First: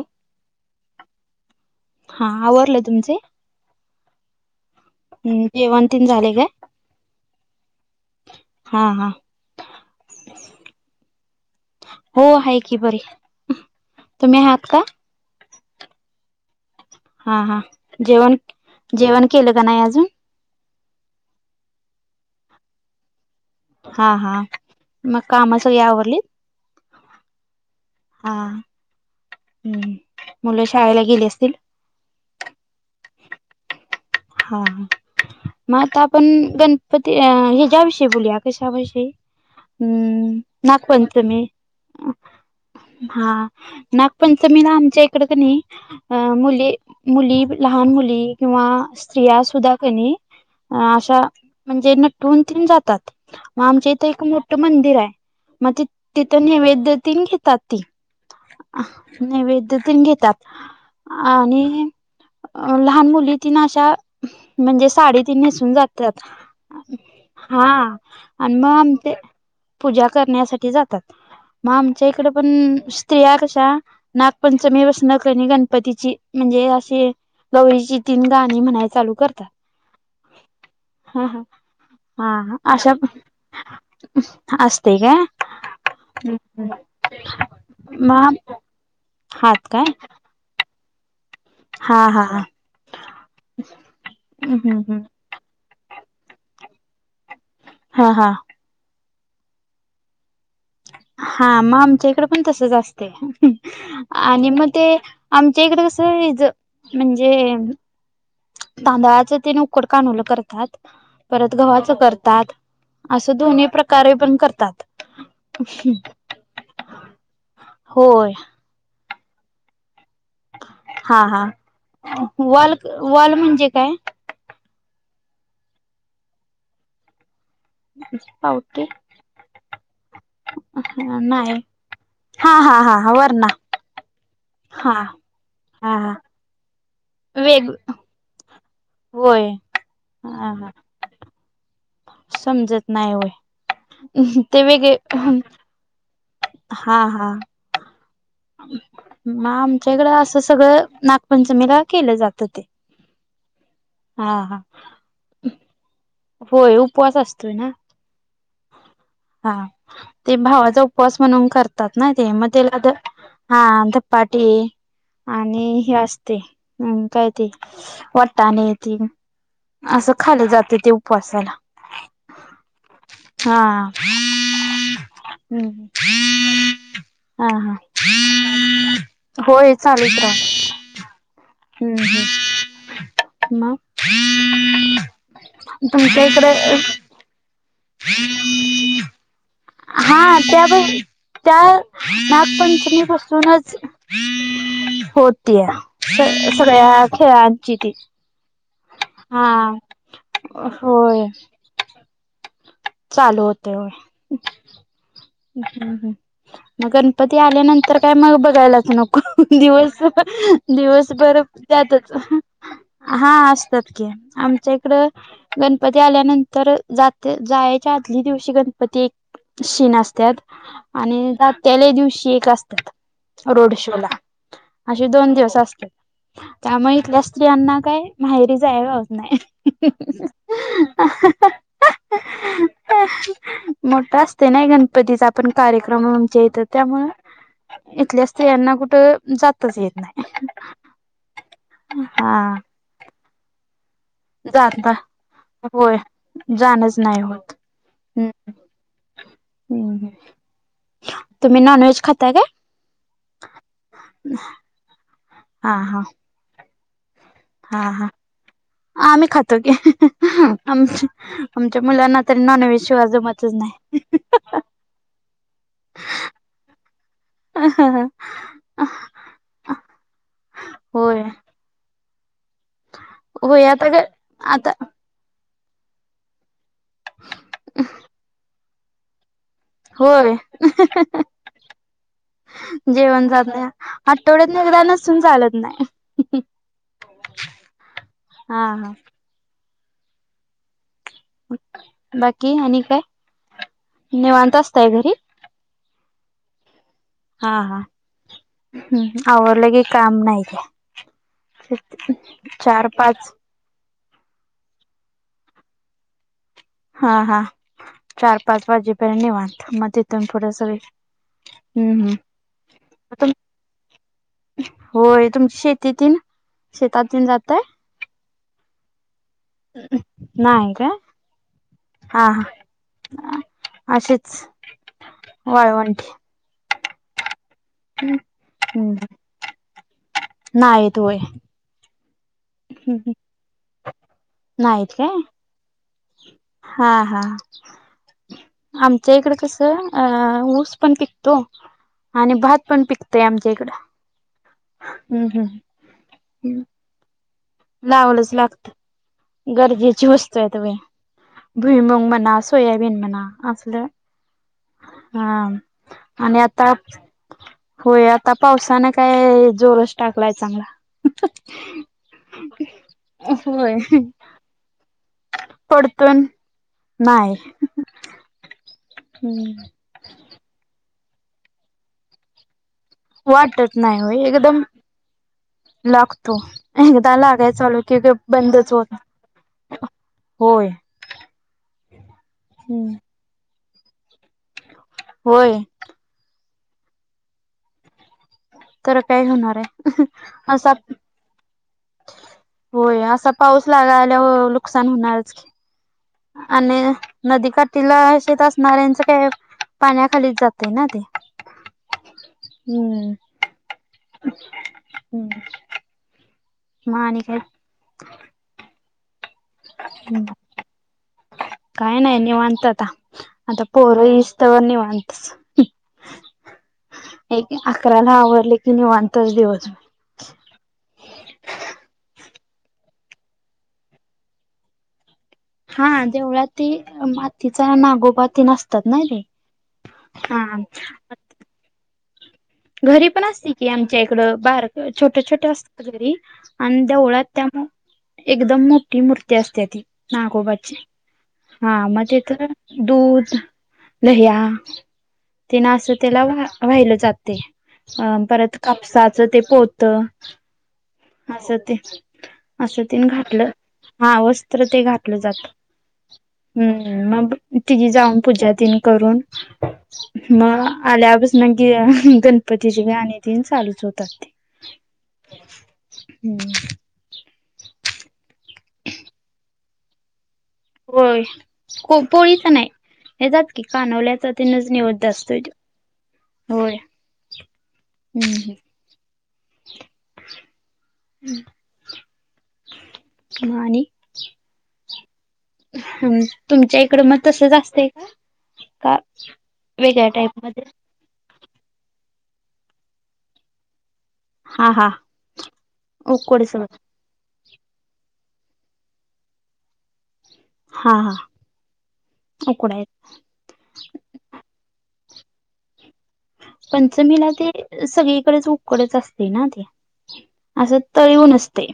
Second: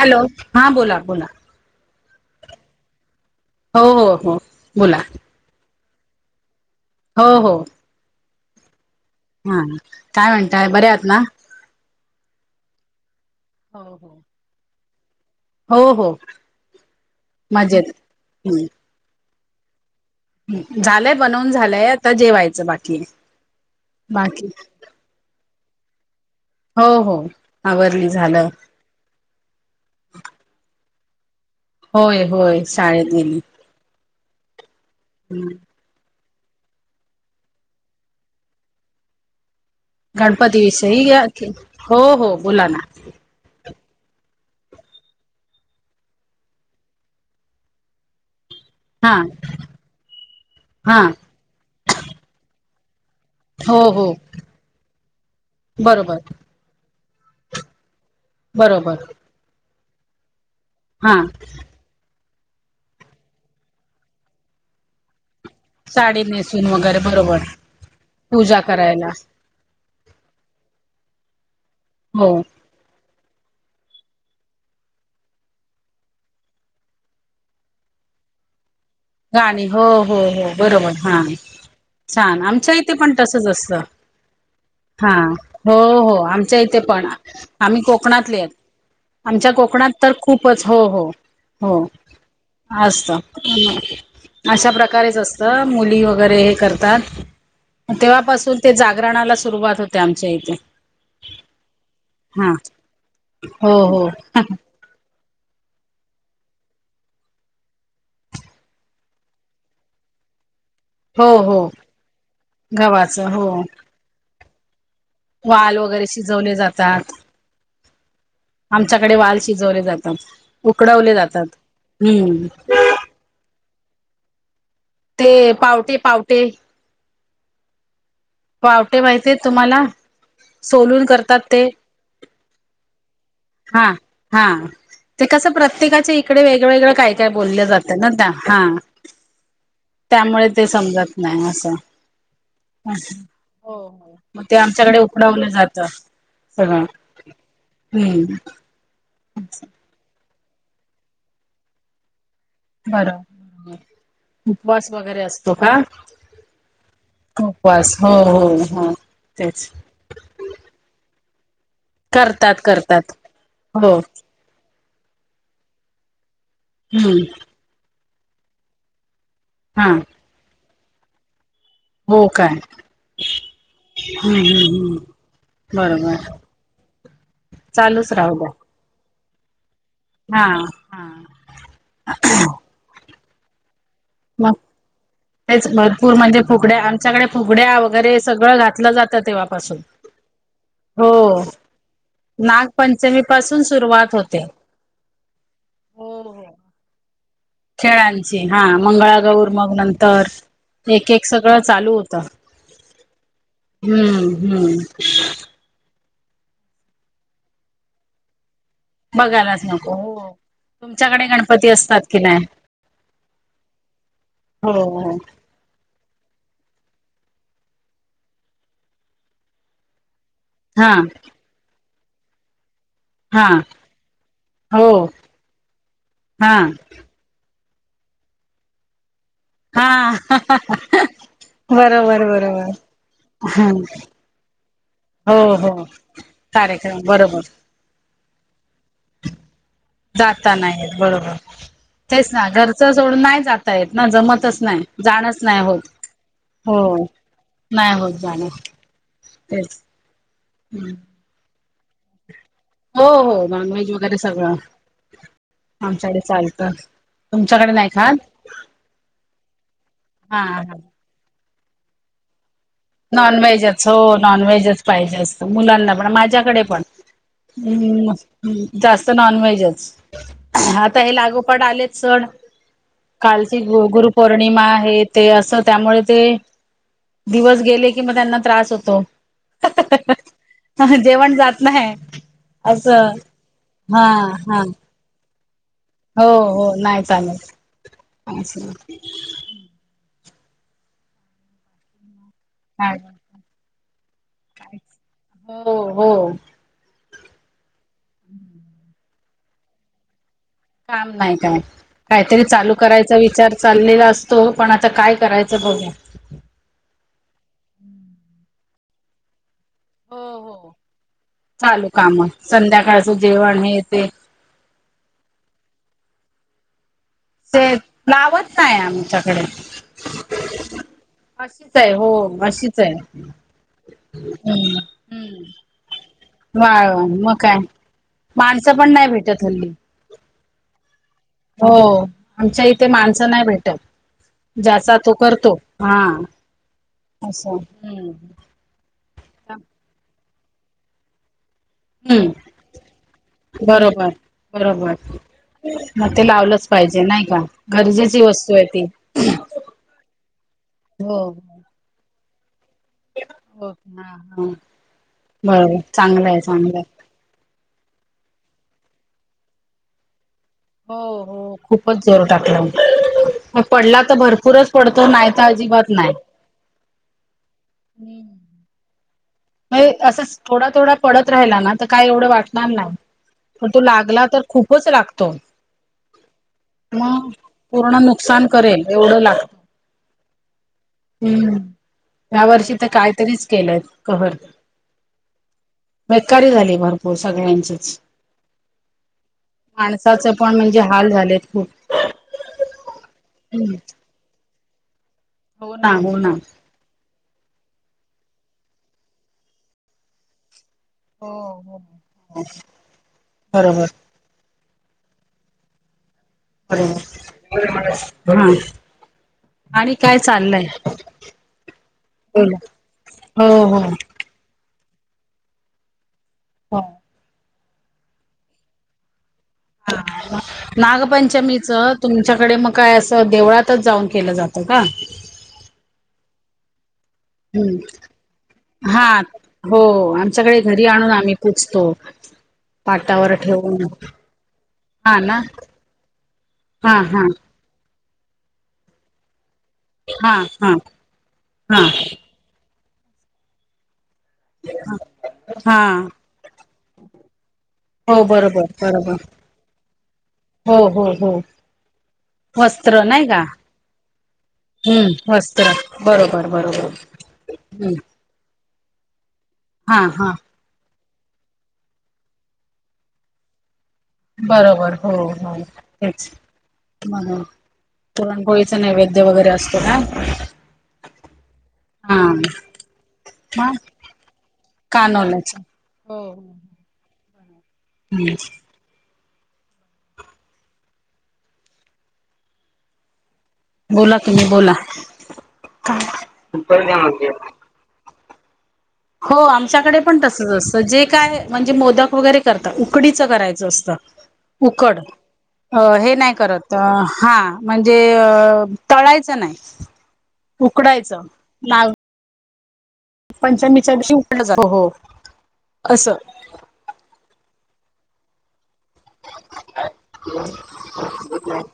Hello, हा बोला-बोला. हा, आवरलेय तुमचे? हो-हो-हो बोला. हम्म, जेवण तीन झाले काय? हो-हो. हा-हा. हा, काय म्हणताय बऱ्या आहात ना? हो, आहे की बरी, हो हो तुम्ही आहात का? हो हो हां हां मजेत जेवणं जेवणं केलं कां नाहीं अजूंन झालंय बनवूंन झालंय आंता जेवायचं बाकी आहे हां हां बाकी मगं कामं सगळीं आवरंलीत हो हो आवरंली झालं हम्मं मुलं शाळेलां गेले असतील होयं होयं शाळेतं गेली हां हां हम्मं मगं आंता आपणं गणपती ह्यांच्या्यांविषयी बोलूंया कशांविषयी हम्मं गणपती विषयी या नागपंचमी की. हो हो बोला ना हां नागपंचमीला आमच्यां इकडं कां नाहीं अं मुली मुली लहांन मुली किंवा हा स्त्रियां सुंधा कणी हा नटूंन तंन जातांत मगं हो आमच्या इथं हो एक मोठं मंदिर आहे मगं ति बरोबर तिथं नैवेदतीन घेतांत ती बरोबर नैवेदतेन घेतांत हा आणि अं लहांन मुली तिनं अशा म्हणजे सांडी ती नेसूंन जातांत साडी नेसून वगैरे बरोबर हां आणि पूजा मगं करायला ते पूजां करण्यांसाठी जातांत मगं आमच्या इकडे हो पणं स्त्रियां कशां नागपंचमी वसंन करं आणि गणपतीची म्हणजे अशी गवरीची तीनं गाणी म्हणांय चालूं गाणी हो हो हो बरोबर हां हा छांन हा आमच्यां अशा इथे पणं तसंच असतं असते हां काय हो हो आमच्यां इथे पणं आम्हीं मग कोकणांतले आहेतं आमच्यां हात काय कोंकणात तरं खूपचं हो हो हो हा हा हा असतं हम्म अशां हम्म प्रकारे मुली वगैरें हे करतांत हा हा तेव्हांपासून ते जांगरणांला सुरुवांत होते आमच्यां इथे हां मगं आमच्यां इकडे पणं हा तसंच असते हो हो आणि मगं ते आमच्यां इकडं कसं म्हणजे तांदळाच ते न उकडूं कांनोवलं करतांत हो परतं हो गव्हाचं करतांत गव्हाचं असं दोन्ही प्रकारे पणं करतांत वांल वगैरें शिजवले जातांत होयं आमच्यांकडे वांल शिजवले जातांत उकडंवले जातांत हम्मं वांल म्हणजे कायं ते पांवटे पांवटे [unintelligible] पांवटे माहिती आहे तुम्हांला नाहीं हां हां हां वरणां हां हां ते कसं हा हा प्रत्येकांच्या इकडे वेगळंवेेगळं कांहीं कां बोलल्यां वेग जांते नां त्यां हां होय त्यांमुळे हा ते हा समजतं नाहीं असं समजत नाही होय हो हो मगं ते आमच्यांकडे उकडवलं जातं हां हां हम्मं मगं आमच्या इकडं असं सगळं नागपंचमीला केलं जातं ते बर हा हा उपवास वगैरे असतो का? होय उपवास असतोय ना उपवास हो हो हो हा. तेच ते भावाचा उपवास म्हणून करतात ना ते मग करतात त्याला करतात हा हो धपाट टे आणि हे असते अ हम्म काय ते वटाणी ती हा असं खालं जाते ते उपवासाला. हो काय. हा हम्म हम्म हम्म बरोबर. हा हा चालूच राहू द्या! होय चालुच हा हा. हम्म हम म. मग तेच भरपूर तुमच्या म्हणजे इकडे फुगड्या आमच्याकडे फुगड्या वगैरे सगळं घातलं जातं तेव्हापासून. हा त्या हो त्या नागपंचमी पासून पासूनच सुरुवात होते. होतीय हो हो. सया-सगळ्या खेळात. खेळांची हा मंगळागौर मग नंतर एक एक होय सगळं चालू होत चालू हम्म हम्म. ह् मग गणपती आल्यानंतर काय मग बघायला. नको बघायलाच नको दिवस हो. तुमच्याकडे दिवसभर गणपती असतात जातच. की नाही? हा असतात की हो आमच्या इकडं हो गणपती आल्यानंतर जात जायच्या आधली दिवशी गणपती एक शीन असतात. हा आणि त्याल्या दिवशी एक असतात. हा रोड शो ला हो अे दोन दिवस असते हा त्यामुळेथ अस स्त्रियांना काही माहेरी जायवज होत नाही. हा‌. बरोबर बरोबर हम. मोठा असते नाही गणपतीचा हो पण हो कार्यक्रम आमच्या इथं कार्यक्रम त्यामुळं बरोबर. इथल्या स्त्रि यांना कुठं जातच येत नाही जाता नाहीयेत बरोबर तेच ना हा घरचं सोडून नाही जात. जमतच नाही जाता जाणच नाही होय. जाणच होत. नाही होत नाही होत जाणार तेच हम्म हम. तुम्ही नॉनव्हेज खात हो हो नॉन व्हेज वगैरे सगळं हा हा आमच्याकडे चालतं. तुमच्याकडे नाही हा हा खात? आम्ही खातो की हा आ हा आमच्या मुलांना तरी नॉन व्हेज शिवाय जमतच नाही. नॉनव्हेजच हो नॉनव्हेजच पाहिजे असतं मुलांना पण माझ्याकडे पण. हम्म, जास्त नॉन व्हेजच आता हे होय लागू पट आलेत चण कालची होय गु आता ग -गुरुपौर्णिमा आता आहेत. ते असं त्यामुळे ते दिवस गेले कि म त्यांना त्रास होतो. होय. जेवण जात नाही असं जेवण जात नाही हा हा आठवड्यात एकदा नसून चालत नाही. हो हो नाही चालत. हा हा. बाकी आणि काय निवांत काय असतय घरी. हो हो. हा हा हम आवरलं की काम नाहीय काय. काम नाही काय काहीतरी चालू चार करायचा पाच विचार चाललेला असो तो पण आता काय करायचं बघया. हा हा चार पाच वाजे प निवांथ म. तिथून हो पुढ हो सगळे चालू हूं काम संध्याकाळचं हूं! जेवण हे ते होय तुमची शेतीतीनं शेतातुन जातांय. ते लावत नाहीय आमच्याकडे. नाही काय? अशीच आहे हो हा हा अशीच आहे. अशीच वाळवंटी. वाळ म काय माणसं पण नाही भेटत हल्ली. नाही येतो होय. हो आमच्या इथे माणसं नाही भेटत, नाहीत ज्याचा तो काय करतो. हा हा हा असं. आमच्या इकड कसं अ ऊस पण पिकतो. हूं आणि भात पण पिकतोय आमच्या इकडं. बरोबर बरोबर हम्म म ते लावलंच पाहि जे नाही का. गरजेची लावलच वस्तू आहे लागत ती. गरजेची वस्तू आहे त वे. हो भुईमुंग म्हणा सोयाबीन म्हणा. हो असले हा हा. हा बरोबर चांगलं आहे आणि आता. चांगलं आहे. होय आता पावसाने काय जोरस टाकलाय चांगला. हो हो खूपच जोर टाकला म होय. पडला तर भरपूरच पडतो नाही त अजिबात नाही. नाही! [inaudible] हूं! हे असंच थोडा थोडा पडत राहिला ना त काय एवढं वाटणार नाही. पण वाटत तो नाही होय लागला तर एकदम खूपच लागतो लागतो एकदा मग लागाय चालू पूर्ण कि त्यो नुकसान बंदच करेल होत एवढं लागत. होय! हम्म या वर्षी तं हम्म. काहीतरीच केलंय कहंर. होय! बेक्कारी झाली भरपूर सगळ्यांचीच. तर काय होणार आहे माणसाचे पण असा म्हणजे हाल झालेत खूप. होय असा पाऊस हम्म लागाया आल्याव नुकसान होणारच. हो ना, हो ना. आणि नदीकाठीला शेत असणाऱ्यांचं काय पाण्याखालीच जातेय ना ते. हो हो बरोबर. हूं! [unintelligible] आणि काय हू चाललंय काही नाही बोला निवांत आता हो आता हो पोर यील. त निवांतच. हा! एक अकराला आवरले की निवांतच दिवस मं! हा! नागपंचमीचं तुमच्याकडे मग काय असं देवळातच जाऊन केलं जातं का? हा देवळाती मात हम्म हा हो हा. आमच्याकडे घरी आणून आम्ही पुजतो घरी पण पाटावर असते की ठेवून आमच्या इकडं बार हा छोट्या ना छोट्या असतात घरी आणि हा हा देवळात त्या मग एकदम मोठी मूर्ती असते ती हा नागोबाची हा हा मग त्याच तर दूध लह्या ते ना हा असं त्याला बघा वाहिलं जाते अह हो परत बरोबर बरोबर कापसाचं ते पोत हो हो. हो असं ते असं वस्त्र तीन नाही का घातल हा वस्त्र ते घातलं हम्म जात, वस्त्र बरोबर हम्म बरोबर मग तिघी हम्म जाऊन पूजा दिन करून हा हा मग आल्यावर [unintelligible] गणपतीची गाणी तीन चालूच होतात ती. बरोबर हो हो तेच हम्म म्हणून. पुरण पोळीचा नैवद्य वगैरे असतो ना होय को पोळी पण आहे येत्यात की कानवल्याचा तनच नैवेद्य असतोय त्यो कानोल्याच हो. होय हम्म. हम्म आणि बोला तुम्ही बोला. हम्म तुमच्या इकडं मग तसच असतंय का हो आमच्याकडे वेगळ्या पण तसच टाईपमध्ये असतं जे काय म्हणजे मोदक वगैरे करतात उकडीचं करायचं असतं हा हा उकड हे नाही उकडच करत, हा. म्हणजे तळायचं नाही, उकडायच ता उकडाय पंचमीच्या दिवशी उकडलं जात, हो हो. असं. पंचमीला ते सगळीकडेच उकडच असते ना ते. असं तळून नसतय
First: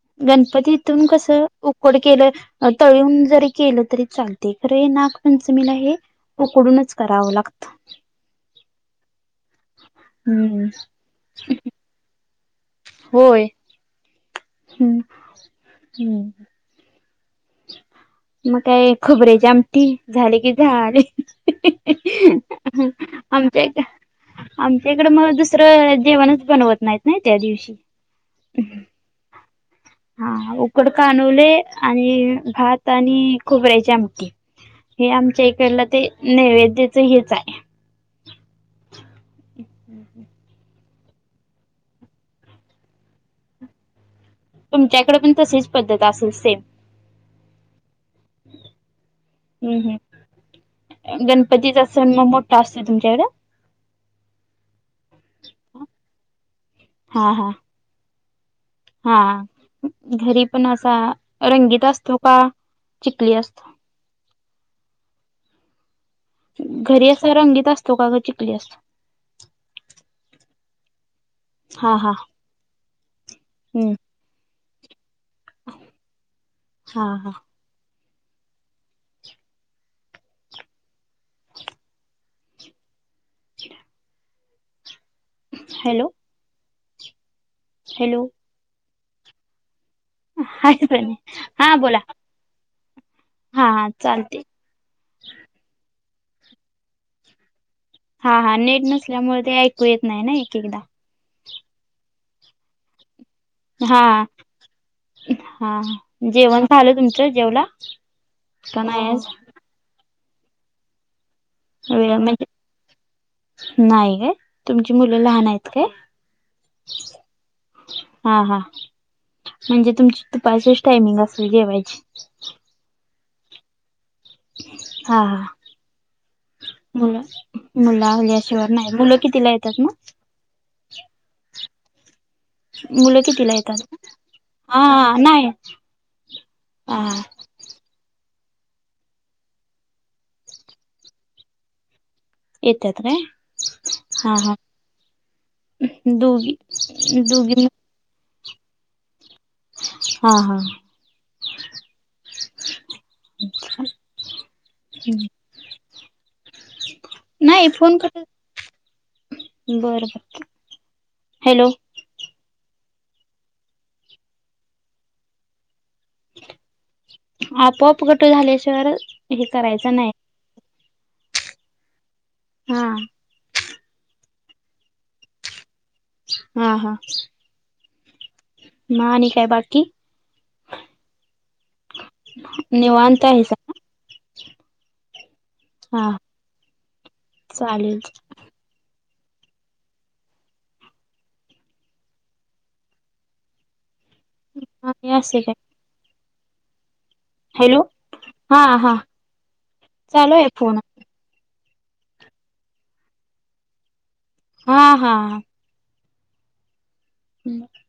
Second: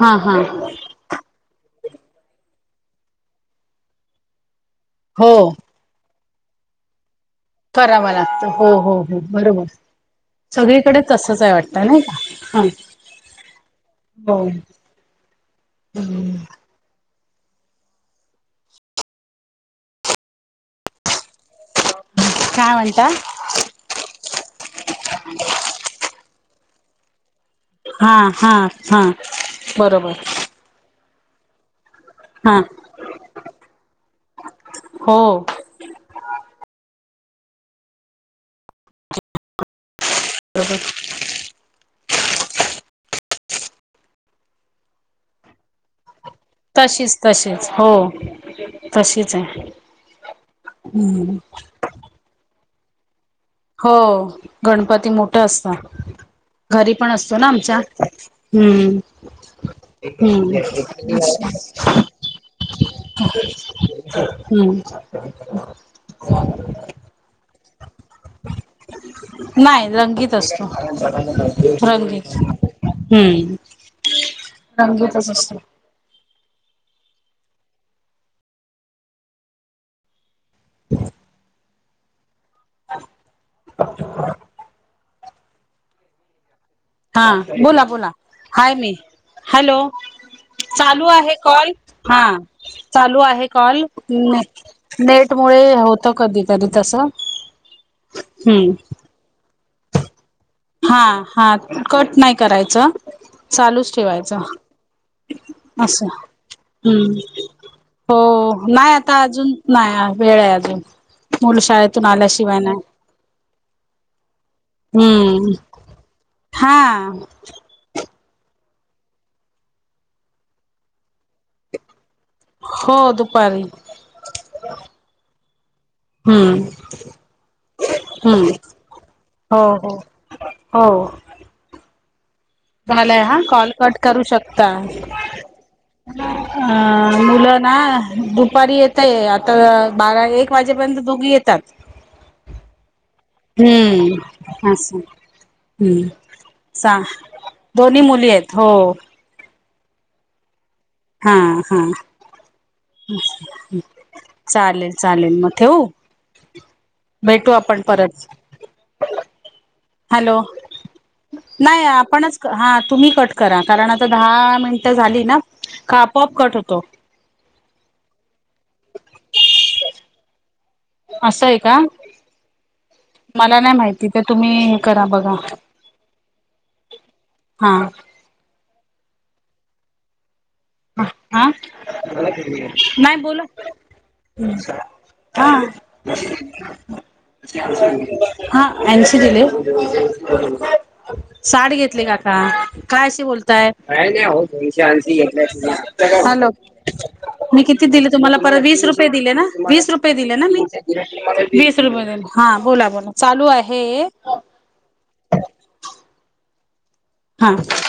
हा हा गणपतीत तून कस उकड केलं अह तळून जरी केलं तरी चालत ते खर हे हो नागपंचमीला हे उकडूनच करावं लागत. कराव लागत हो हो हो. बरोबर हम्म सगळीकडे तसंच आहे वाटत नाही का. हा. होय हो हम्म हम्म. मग काय खोबऱ्याची आमटी झाली कि झाले. काय हम्म. म्हणता आमच्या इक आमच्या इकडं मग दुसरं जेवणच बनवत नाहीत ना त्या दिवशी हा हा हा बरोबर. थोड कानवले आणि हा भात आणि खोबऱ्याची आमटी हे हो आमच्या इकडल ते नैवद्यच हेच आहे. अच्छ [unintelligible] अह तुमच्याकडे पण तशीच पद्धत असेल सेम तशीच तशीच हो तशीच आहे हम्म. हीच असेन म मो काय असत्य तुमच्याकडे हो गणपती मोठा असतं. घरी पण हा असतो ना हा आमच्या. हा घरी पण असा हम्म रंगीत असतो का चिकली असतो हम्म. हम्म. घरी अस रंगीत असतो का ग चिकली असतो? नाही रंगीत असतो हा हा रंगीत हम्म. हम्म. रंगीतच असतो. हा हा. [inaudible] हॅलो. हा बोला बोला. हॅलो हाय मी हॅलो. हाय चालू प्रणय आहे कॉल, बोला हा चालू आहे हा कॉल. हा चालते नेट मुळे होतं कधीकधी तसं. हा हा नेट नसल्यामुळे ते ऐकू येत नाही ना एक एकदा. हा हा कट नाही करायचं चालूचं हा ठेवायचं. हा असं जेवण झालं हम्म, तुमचं जेवला हो का नाही आता आज अजून नाही वेळ आहे अजून, मुलं शाळेतून वेळ म्हणजे आल्याशिवाय नाही. नाही काय? तुमची मुलं लहान हम्म आहेत काय? हा हा हा, म्हणजे तुमची दुपारचीच टायमिंग असते जेवायची? हो दुपारी. हा हा. हम्म मुलं मुलं हम्म आल्याशिवाय नाही. मुलं कितीला हो येतात मग? हो हो. झालंय मुलं हा कितीला कॉल येतात कट करू शकता. हा नाही अ हा मुलं ना? दुपारी येतंय. आता बारा एक वाजेपर्यंत दोघी येतात. येतात काय हा हा हम्म असं. हम्म दोघी सा दोघी दोन्ही मुली आहेत हो. हा हा. हा हा, चालेल चालेल मग ठेऊ? भेटू नाही आपण फोन कट परत. बरं बर हॅलो हॅलो नाही आपणच हा तुम्ही कट करा कारण आता दहा मिनटं झाली ना, का आपोआप कट होतो? आपोआप कट झाल्याशिवाय हे करायचं नाही. असंय का? हा. मला नाही माहिती ते तुम्ही हे करा बघा. हा हा. हा. मग आणि काय बाकी? आ? नाही निवांत बोला. आहेसा हा. [unintelligible] चालेल साठ घेतली काका काय अशी बोलताय? [inaudible] आणि असे काय मी हॅलो किती दिले तुम्हाला हा परत वीस हा रुपये दिले ना, वीस रुपये चालू दिले आहे ना मी फोन वीस रुपये दिले, हा बोला बोला चालू आहे, हा हा हम्म हा